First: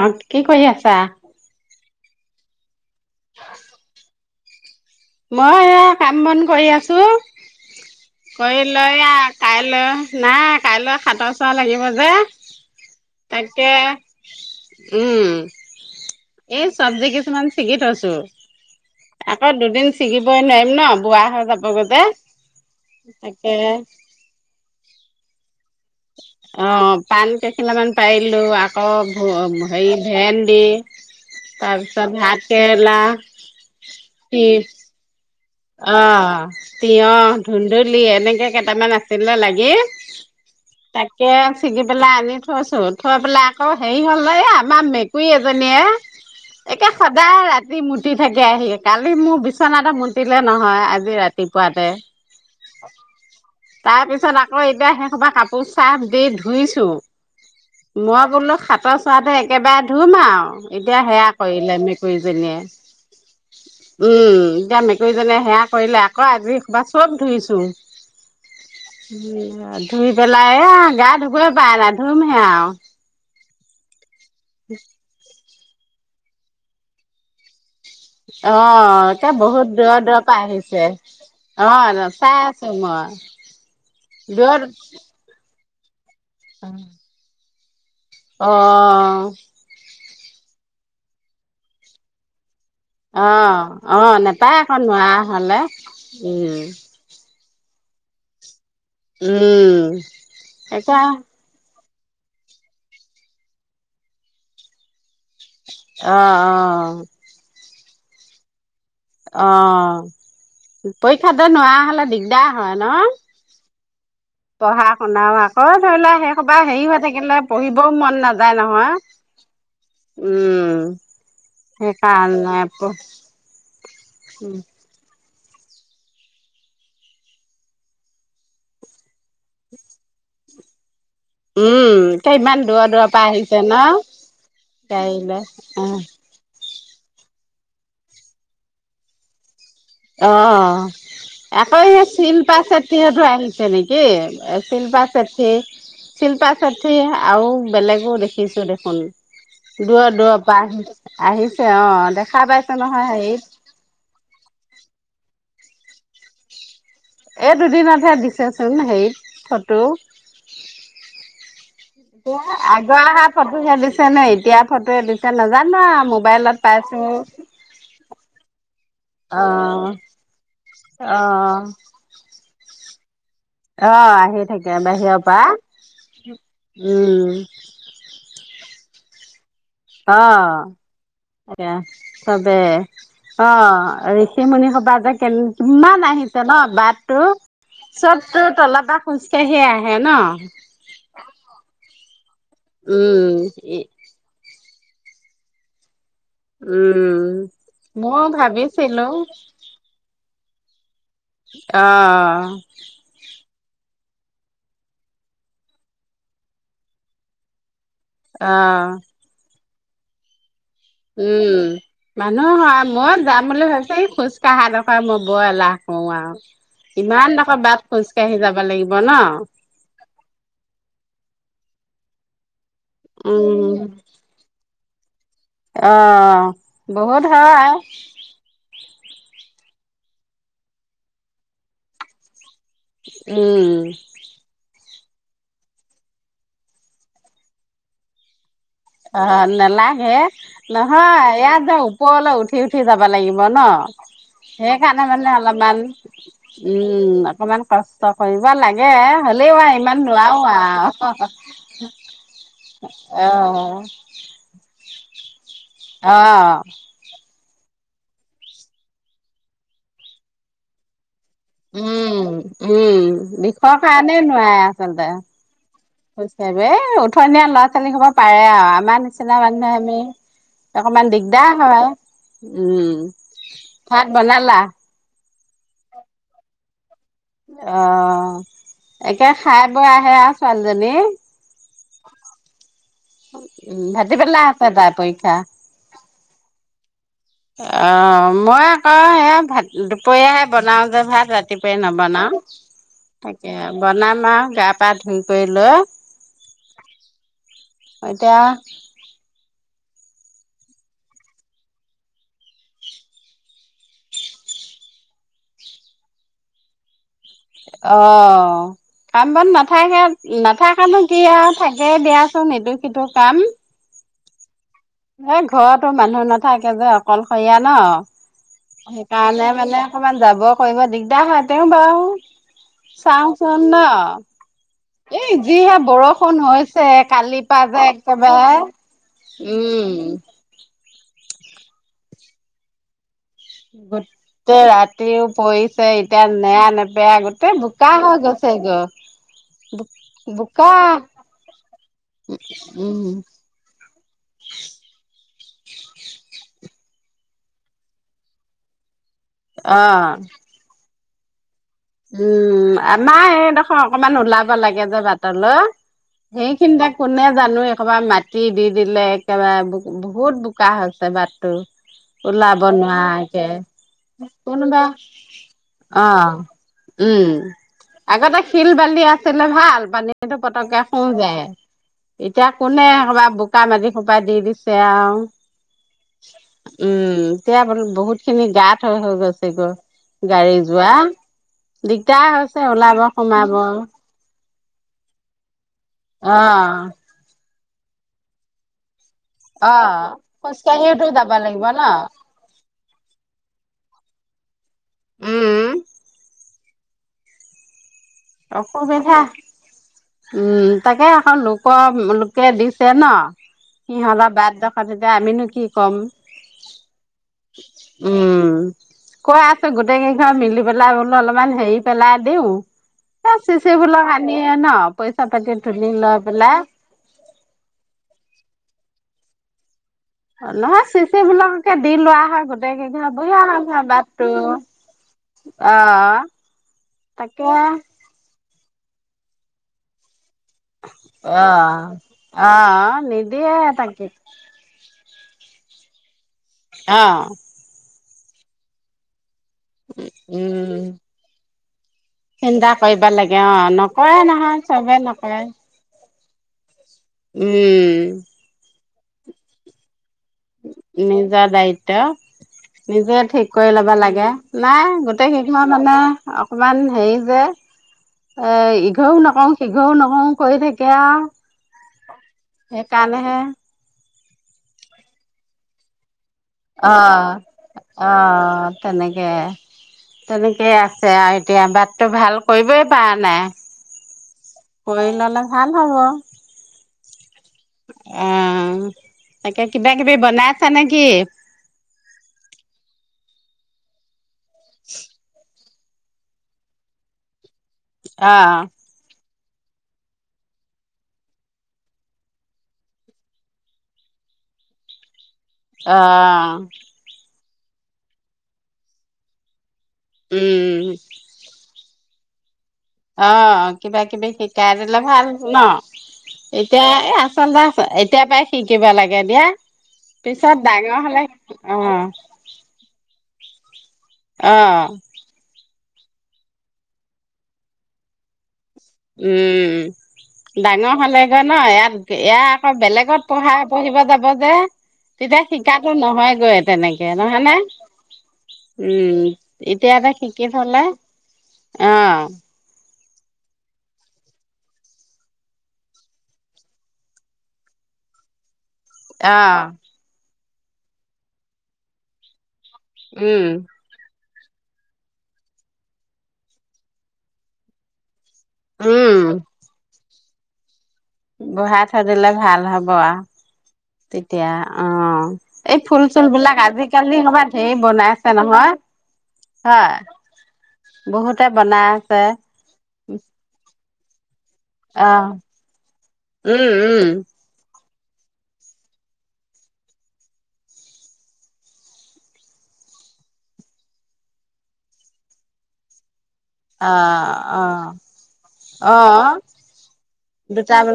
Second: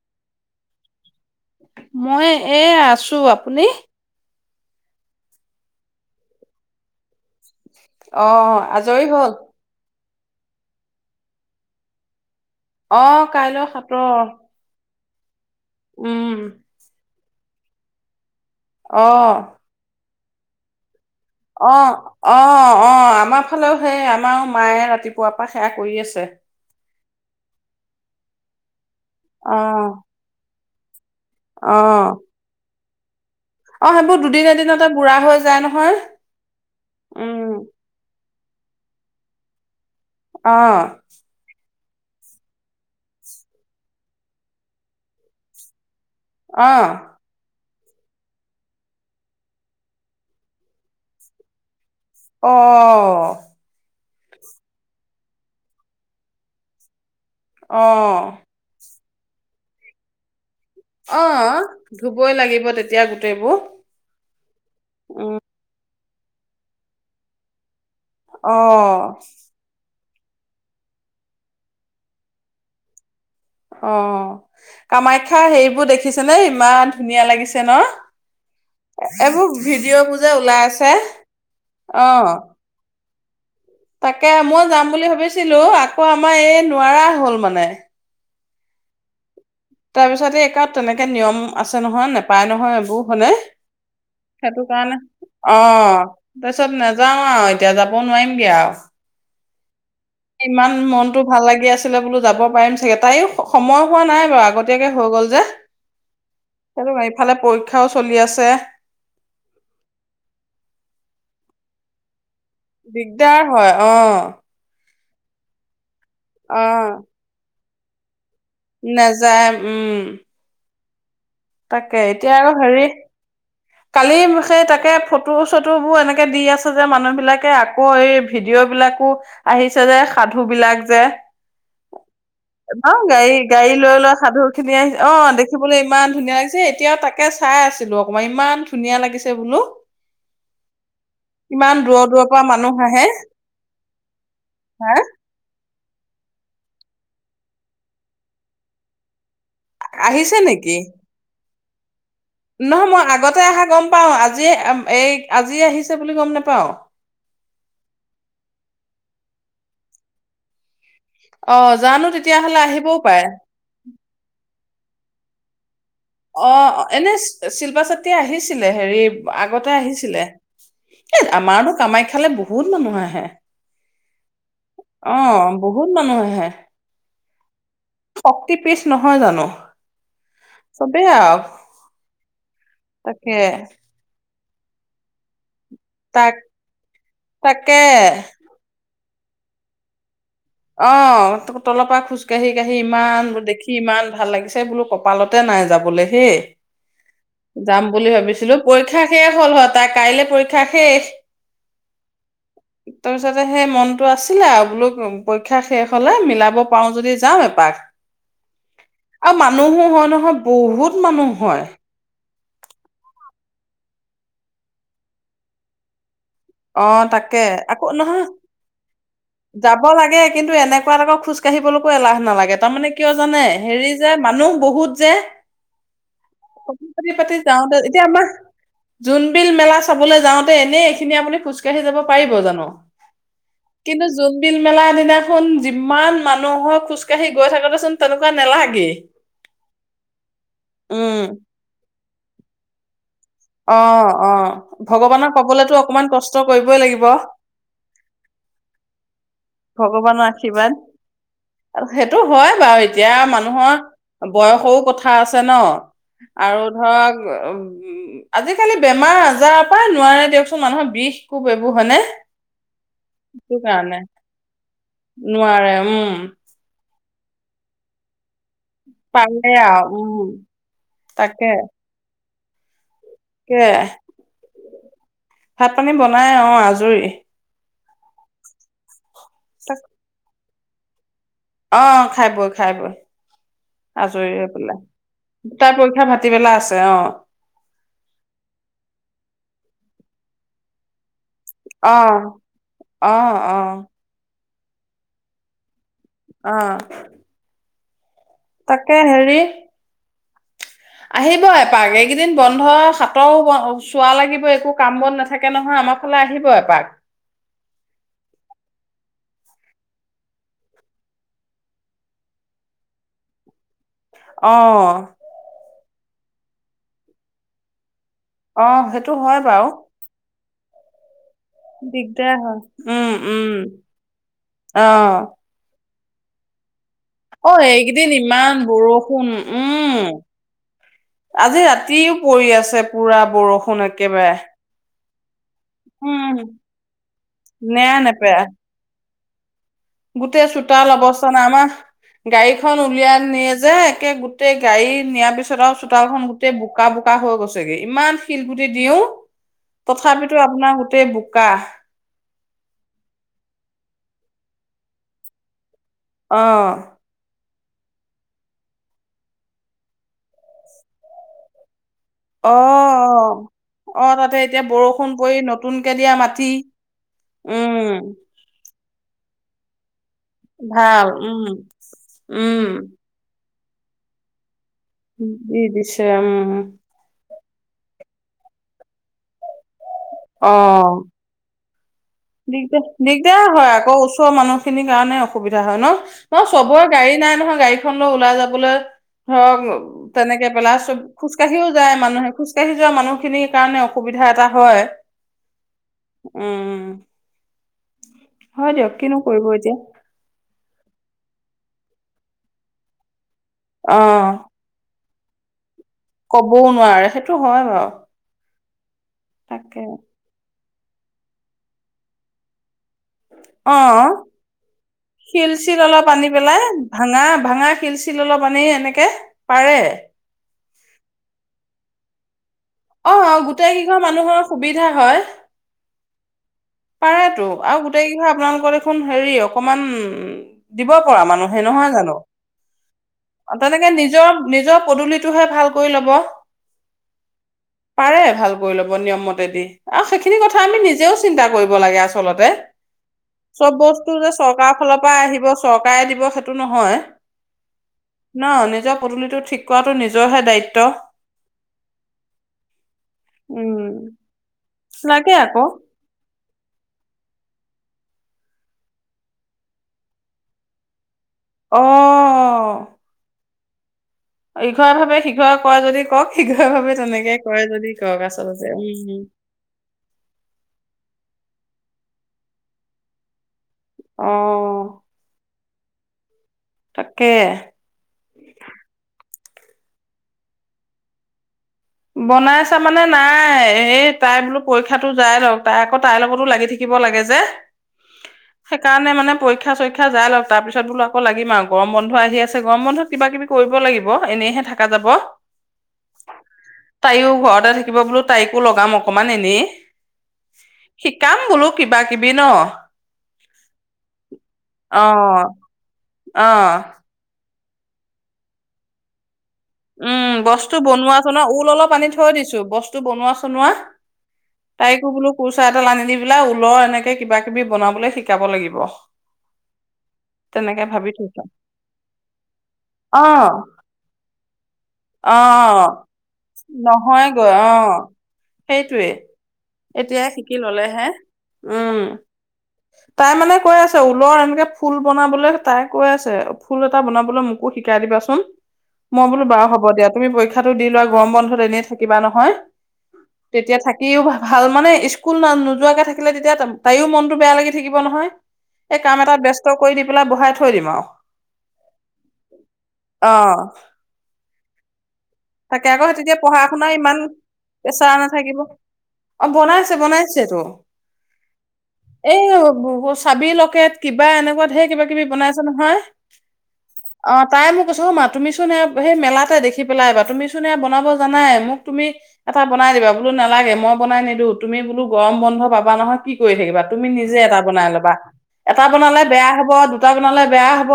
অ' কি কৰি আছা? মই এইয়া। আছো, আপুনি? মই এইয়া কাম বন কৰি আছোঁ। অ কৰি লৈ আজৰি এইয়া হ'ল কাইলৈ। নাই কাইলৈ সাথৰ চোৱা লাগিব যে। অ' কাইলৈ তাকে সাথৰ। উম। এই চব্জি কিছুমান চিগি থৈছোঁ। অ আকৌ দুদিন চিগিবই নোৱাৰিম ন। বুঢ়া হৈ যাবগৈ অ' যে। অ' অ' আমাৰ তাকে ফালেও সেই আমাৰ মাইয়ে ৰাতিপুৱাৰ পৰা সেইয়া অ' পান কেইখিলা মান পাৰিলোঁ। আকৌ অ হেৰি ভেন্দি অ তাৰপিছত ভাতকে ৰলা। অ' সেইবোৰ দুদিন এদিনতে বুঢ়া হৈ যায় নহয় অ' তিয়হ, উম ধুন্দুলী এনেকে। কেইটামান আছিলে লাগি। অ তাকে ছিঙি পেলাই আনি থৈছো থৈ পেলাই আকৌ হেৰি হ'ল নহয় আমাৰ মেকুৰী এজনীয়ে অ একে সদায় ৰাত মুতি থাকেহি কালি মোৰ বিছনাতে মুতি তিলে নহয়, আজি ৰাতিপুৱাতে। অ। তাৰ পিছত আকৌ এতিয়া, সেইসোপা কাপোৰ ছাৰ্ফ দি ধুইছো। অ মই বোলো সাত সাতৰ চুৱাতে একেবাৰে ধুম আৰু। এতিয়া অ সেয়া কৰিলে ধুবই মেকুৰীজনীয়ে, লাগিব তেতিয়া গোটেইবোৰ উম এতিয়া ৰি উম জনিয়ে সেয়া কৰি লে আকৌ আজি সেইসোপা চব ধুইছো। অ। ধুই পেলাই এ আ গা ধুবৱে পাৱা নাই ধুমহে আৰু অ! কামাখ্যা সেই এইবোৰ দেখিছেনে ইমান ধুনীয়া লাগিছে নহ। আহ এতিয়া বহুত দূৰৰ, দূৰৰ যে পৰা ওলাই আছে আহিছে, আহ অ', চাই আছো তাকে মই মই যাম দূৰত। বুলি ভাবিছিলো আকৌ আমাৰ এই নোৱাৰা হ'ল মানে। অ, অ, অ। তাৰ পিছতে এই কাৰ তেনেকে নিয়ম আছে নহয়, নেপায় নহয়। অ বুকুখনে অ নেপায় সেইটো আকৌ কাৰণে, নোৱাৰা হলে অ উম তাৰপিছত নেযাও আৰু এতিয়া যাব। কব নোৱাৰিমগে আৰু। উম। ইমান এতিয়া মনতটো ভাল লাগি আছ। ছিলে বোলো যাব পাৰিম চাগে, তাই স সময় হোৱা নাই বাৰু আগতিয়াকে হৈ গল য। অহ, অহ। কথাও চলি আছে। অ পৰীক্ষা দে নোৱাৰা হলে দিগদাৰ হয় নহ? দিগদাৰ হয় অ। পঢ়া। শুনাওঁ আকৌ ধৰি ললা সেইসোপা হেৰি অ'। হৈ থাকিলে। পঢ়িবও মন নাজ যায় নহয়, নাযায় উম, উম। তাকে এতিয়া আৰু সেইকাৰণে হেৰি কালি সে তাকে ফ ফটো-চটোবোৰ এনেকে দি আছে যে মানুহবিলাকে, আকৌ এই ভিডিঅ' বিলাকো আহিছে যে, সাধু বিলাক যে উম এতিয়া ইমান দূৰৰ ন দূৰৰ পৰা আহিছে গাড়ী-গাড়ী ন লৈ লোৱা সাধু খিনি আহি, অ গাড়ী লৈ দেখিবলৈ অ ইমান ধুনীয়া লাগিছে। এতিয়াও তাকে চাই আছিলো অকণমান ইমান ধুনীয়া লাগিছে বোলো। অ, ইমান আকৌ স দূৰৰ দূৰৰ পৰা চিল্পা মানুহ আহে ছেত্ৰীহত আহিছে নেকি হা চিল্পা চেত্ৰী শিল্পা চেত্ৰী আৰু বেলেগো দেখিছো দেখোন। দূৰ-দূৰৰ আহিছে পৰা নেকি আহি আহিছ অ' দে। নহয় মই আগতে আহা গম পাও আজি এই আজি আহিছে বুলি গম নেপাও। এই দুদিনতে দিছেচোন হেৰিত ফটো। অ জানো তেতিয়াহলে এতিয়া আহিবও পাৰে আগৰহে ফটোহে দিছে নে, এতিয়াৰ ফটো দি নেজানো আ অ', এনে শিল্পা চেত্ৰী আহিছিলে হেৰি অ আগতে আহিছিলে, অ এ আমাৰতো কামাখ্যালে ব বহুত মানুহ আহে। অ', আহি থাকে অ বাহিৰৰ পৰা, বহুত মানুহ আহে উম। [inaudible] শক্তি পিছ নহয় জানো। চবেই আৰু অ', চবেই তাকে অ ষিমুনি সোপা যে কে ইমান তাক আহিছে ন বাটটো, তাকে চব তোৰ তলৰ পা খোজ কাঢ়িয়ে আহে ন। অ', ত তলৰ পৰা খোজ কাহি-কাহি ইমান উম দেখি ইমান ভাল লাগিছে বোলো কপালতে নাই যাবলৈ। সেয়ে, উম যাম বুলি ভাবিছিলো, পৰীক্ষা শেষ হ'ল হয় তাইৰ কাইলৈ পৰী ক্ষা শেষ। অঁ। তাৰপিছতে সেই মনটো আছিলে আৰু বোলো কম পৰীক্ষা শেষ হলে মিলাব পাৰো যদি যাম এপাক। অঁ। মানু্হহো হয় নহয় বহুত মানুহ হয়। মানুহ হয়, মই যাম বুলি ভাবিছোঁ, এই খোজ কাঢ়াটো মই বৰ এলাহ কৰো আৰু। অ', তাকে ইমানডোখৰ বাট আকৌ নহয়, খোজকাঢ়ি যাব লাগিব ন যাব লাগে কিন্তু এনেকুৱা জেগা খোজ কাঢ়ি [unintelligible] এলাহ নালাগে। তাৰমানে কিয় জানে, উম হেৰি যে মানুহ বহুত। যে অ' পাতি বহুত পাতি হয় যাওঁতে এতিয়া আমাৰ জোনবিল মেলা চাবলৈ যাওঁতে এনেই এইখিনি আপুনি খোজকাঢ়ি যাব পাৰিব জানো? উম কিন্তু জোনবিল মেলা দিনা খন যিমান মানুহহো খোজকাঢ়ি গৈ থাকোতে চোন তেনেকুৱা নেলাগে। অ' নালাগে, উম নহয় ইয়াত য ওপৰলৈ উঠি উঠি যাব লাগিব ন, অ অ সেইকাৰণে মানে ভগৱানক পাবলেতো অলপমান, অকমান কষ্ট কৰিবই লাগিব উম অকমান কষ্ট কৰিব লাগে হ'লেও আৰু ইমান ভগৱানৰ নোৱাৰো আশীৰ্বাদ আৰু। বয়সও কথা আছে ন। অ আৰু ধৰক উম। আজিকালি বেমাৰ আজাৰৰ পৰাই নোৱাৰে দিয়কচোন মানুহৰ বিষ কোব এইবোৰ হয়নে উম উম, সেইটো বিষৰ কাৰণে কাৰণেই নোৱাৰে আচলতে, নোৱাৰে উম [unintelligible] পথনীয়া ল'ৰা ছোৱালী হ'ব পাৰে আৰু। আমাৰ নিচিনা পাৰে মানুহে আমি, আৰু উম অকমান তাকে দিগদাৰ হয়। উম। তাকে ভাত বনালা? ভাত পানী বনাই, অ' আজৰি। অ'। একে খাই তাক বৈ আহে আৰ ছোৱালী জনি অ' খাই বই খাই বই, উম, আজৰি ভাটিবেলা হৈ আছে পেলাই, তাইৰ পৰীক্ষা। দুটা পৰীক্ষা ভাতি বেলা আছে। অ'। অ' মই আকৌ সেয়া, ভাত দুপৰীয়াহে বনাও যে ভাত। ৰাতিপুৱাই নবনাও, অ অ তাকে অ আৰু বনাম আৰু গা গা ধুই কৰী লৈ। আহ। এতিয়া তাকে হেৰি আহিব এপাক, এইকেইদিন বন্ধ হাতৰ চোৱা লাগিব, একো কাম বন নাথাকে নহয় আমাৰ ফালে আহিব এপাক। অ কাম বন নাথাকে নাথাকানো কি আও থাকেই দিয়াচোন এটো সিটো কাম অ এ ঘৰতো মানুহ নাথাকে যে অকল সৰীয়া অ ন সেইটো হয় সেইকাৰণে বাৰু মানে অকমান যাব কৰিব দিগদাৰ হয় তেওঁ বাও দিগদাৰ হয় উম উম চাওঁচোন ন অ এ যিহে বৰ পুণৰ হৈছ ছে কালিৰ অ পা যে এইকেইদিন ইমান একেবাৰে বৰষুণ উম আজি ৰাতিও পৰি আছে পুৰা বৰষুণ একেবাৰে তে পৰিছে এতিয়া উম নেৰা নেপেৰা গোটেই বোকা নেৰা হৈ নেপেৰা গৈছে গ। গোটেই চোতাল অৱস্থা নাই, আমাৰ গাড়ীখন উম উলিয়াই নিয়ে যে একে গোটেই গাড়ী নিয়াৰ পিছত [unintelligible] চুতালখন গোটেই বোকা বোকা হৈ গৈছেগে ইমান শিলগুটি দিও। অ' তথাপিতো আপোনাৰ গোটেই বোকা। উম আমাৰ এই দেখোন অকমান ওলাব লাগে যে বাটলৈ। অ সেইখিনিতে কোনে জানোৱে একবাৰ মাটি দি দিলে একেবাৰে বহুত বোকা হৈছে বাটটো। ওলাব অ', নোৱাৰাকে অ', তাতে এতিয়া কোনোবা বৰষুণ পৰি নতুনকে দিয়া অ' মাটি। উম উম আগতে শিল বা আছিলে ভাল পা সেইটো পতককে ভাল শুহি যায় উম এতিয়া উম কোনে সোপা শুকান মাটি শুকাই দি দিছ তেওঁ আও দি দিছে উম উম। সেয়া বহুত খিনি গাত হৈ হৈ গৈছে গৈ। গাড়ী যোৱা। দিগদাৰ হৈছে দিগদা, ওলাব দিগদাৰ সোমাব হয় আকৌ অ ওচৰৰ মানুহ মানুহখিনি কাৰণে অসুবিধা। অসুবিধা হয় ন চবৰে গাড়ী নাই নহয় গাড়ী গাড়ী খন লৈ ওলাই যাবলৈ অ ধৰক তেনেকে পেলা চব খোজকাঢ়িওতো যাব লাগিব খোজকাঢ়িও ন যায় মানুহে খোজ কাঢ়ি যোৱা মানুহ খিনিৰ কাৰণে অসুবিধা এটা। হয়। উম। উম। হয় দিয়ক কিনো অসুবিধা, কৰিব এতিয়া উম। তাকে, আকৌ লোকৰ লোকে দিছে ন। অ সিঁহতৰ বাটডোখৰ [unintelligible] আমিনো কি ক'ম কবও নোৱাৰে, সেইটো হয় বাৰু। উম কৈ আছো তাকে গোটেই কেইঘৰ মিলি বলা বোলো অলপমান হেই পেলাই দিওঁ। চিছেইবোলে হানিয়ে ন? পইচা পাতি শিলচিল তুলি অলপ লৈ আনি পেলাই, ভাঙা ভাঙা শিলচিল অলপ আনি এনেকে। পাৰে। নহয় চিচিবিলাককে দি লোৱা হয়। গোটেই কেইঘৰ অ' বঢ়িয়া গোটেই নামঘৰ কেইঘৰ বাটটো মানুহৰ সুবিধা হয়, আহ পাৰে তু তাকে আৰু গোটেই কেইঘৰ আপোনালোকৰ দেখোন হেৰি অকণমান দিব পৰা মানুহে, আহ নহয় জানো, আহ নিদিয়ে তেনেকে তাকে নিজৰ নিজৰ পদলিটোহে ভাল কৈ ল'ব। অ'। পাৰে ভাল কৰি ল'ব নিয়ম মত আৰু সেইখিনি কথা আমি উম নিজেও চিন্তা কৰিম। লাগে। আচলতে, চিন্তা কৰিব লাগে অ চব বস্তু নকৰে যে নহয় চৰকাৰৰ চবে ফালৰ পৰা নকৰে আহিব চৰকাৰে দিব সেতু সেইটো নহয়। উম ন নিজৰ পদুলিতো ঠিক কৰাটো নিজৰহে দায়িত্ব নিজা দায়িত্ব। নিজে ঠিক উম কৰি ল'ব লাগে। নাই লাগে গোটেই আকৌ সিদাহ মানে অকণমান হেৰি যে এ ইঘৰও নকওঁ সিঘৰও নকওঁ কৰি থাকে আৰু। অ সেইকাৰণে হে। ইঘৰে ভাৱে সিঘৰে কৰে যদি কৰক। অ' আচলতে -অ' উম তেনেকে- তেনেকে আছে আৰু এতিয়া বাটতো ভাল কৰিবই পৰা নাই। কৰি ললে অঁ। ভাল হ'ব। [inaudible] কে অ তাকে কিবা কিবি বনাই আছা নেকি। বনাইছা মানে নাই এই তাই বোলো পৰীক্ষাটো যাই লক। তাই আকৌ তাইৰ লগতো লাগি থাকিব লাগে যে। অ সেইকাৰণে মানে পৰী ক্ষা চৰিক্ষা যাই লওক তাৰ পিছত বোলো আকৌ লাগি আৰু গৰম বন্ধ আহি আছে গৰম বন্ধত কিবা কিবি কৰিব লাগিব এনেহে থাকা যাব। অ'। তাইও ঘৰত তে থাকিব বোলো তাইকো লগাম অকনমান এনেই। উম শিকাম বোলো কিবা কিবি ন। অ', কিবা কিবি শিকাই দিলে অ ভাল ন, অ এতিয়া এ আচলতে এতিয়া পৰাই শিকিব লাগে দিয়া। উম, পিছত বস্তু ডাঙৰ বনোৱা হলে চনোৱা ঊল অ অলপ আনি থৈ দিছো, বস্তু বনোৱা চনোৱা অ তাইকো বোলো কুৰ্চা এডাল আনি দি পেলাই ঊলৰ এনেকে কিবা কিবি বনাবলৈ শিকাব লাগি উম, ডাঙৰ ভাবি হ'লে গৈ থৈছো ন ইয়াত এয়া আকৌ অ বেলেগত পঢ়া পঢ়িব যাব যে। অ তেতিয়া শিকাতো নহয়গৈ তেনেকে নহয়গৈ নহয়নে, অ সেইটোৱে উম এতিয়াতে এতিয়া শিকি থলে, ললেহে উম অঁ। তাই মানে কৈ আছে ঊলৰ এনেকে ফুল বনাবলৈ তাই কৈ আছে ফুল এটা বনাবলৈ মোকো শিকাই দিবাচোন। মই বোলো বাৰু অ', হ''ব দিয়া, তুমি পৰী ক্ষাটো দি লোৱা গৰম বন্ধত এনেই থাকিবা নহয়। উম, তেতিয়া থাকিও ভা ভাল মানে স্কুল ন নোযোৱাকে থাকিলে তেতিয়া তাইও মনটো বেয়া লাগি থাকিব নহয়। এই উম, কাম এটা ব্যস্ত কৰি দিম। পেলাই বহাই থৈ দিম আৰু। বহাই থৈ দিলে ভাল হ'ব আও। অ তেতিয়া অ'। এই তাকে ফুল আকৌ চুল তেতিয়া বিলাক পঢ়াশুনা আজিকালি ইমান ক'ৰবাত ধেৰ প্ৰেচাৰ বনাইছে নাথাকিব নহয় অ', বনাইছে হয়, বনাইছেটো, বহুতে বনাই আছে। এই চাবিৰ লকেট কিবা এনে ধেৰ কিবা কিবি অ', বনাইছে নহয় উম, উম, অ', তাই মোক [unintelligible] মা তুমিচোন সেই মেলাতে দেখি পেলাই এবা তুমি চোন সেয়া বনাব জানাই, মোক তুমি এটা বনাই দিবা, বোলো নেলাগে মই বনাই নিদো, তুমি বোলো গৰম বন্ধ পাবা নহয় কি কৰি থাকিবা, তুমি অ', নিজে এটা বনাই অ', ল'বা, এটা বনালে অ', বেয়া হব দু দুটা ব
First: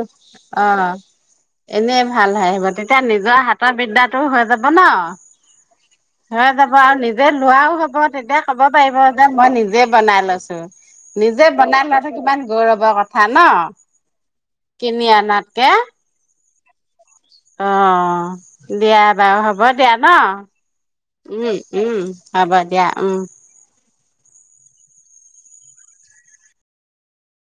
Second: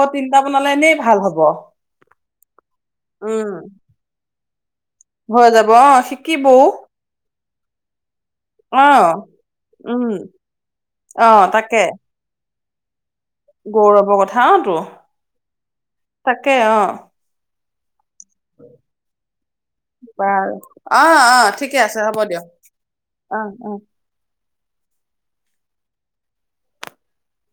অ', ভাল হ'ব এনেই ভাল হয় আহিব, তেতিয়া নিজৰ উম হাতৰ বিদ্যাত সেইবোৰ হৈ যা [unintelligible] ন হৈ যাব অ হৈ শিকিবও যাব আৰু নিজে লোৱাও হব, তেতিয়া ক'ব অ পাৰিব যে মই নিজে উম বনাই লৈছো। অ নিজে তাকে বনাই নো কিমান গৌৰবৰ ক থা ন। থাটো। তাকে। তাকে অ', অঁ। দিয়া বাৰু, হ'ব দিয়া ন, বাৰু। অ অ উম ঠিকে আছে উম দিয়ক হ'ব দিয়া, উম। অ অ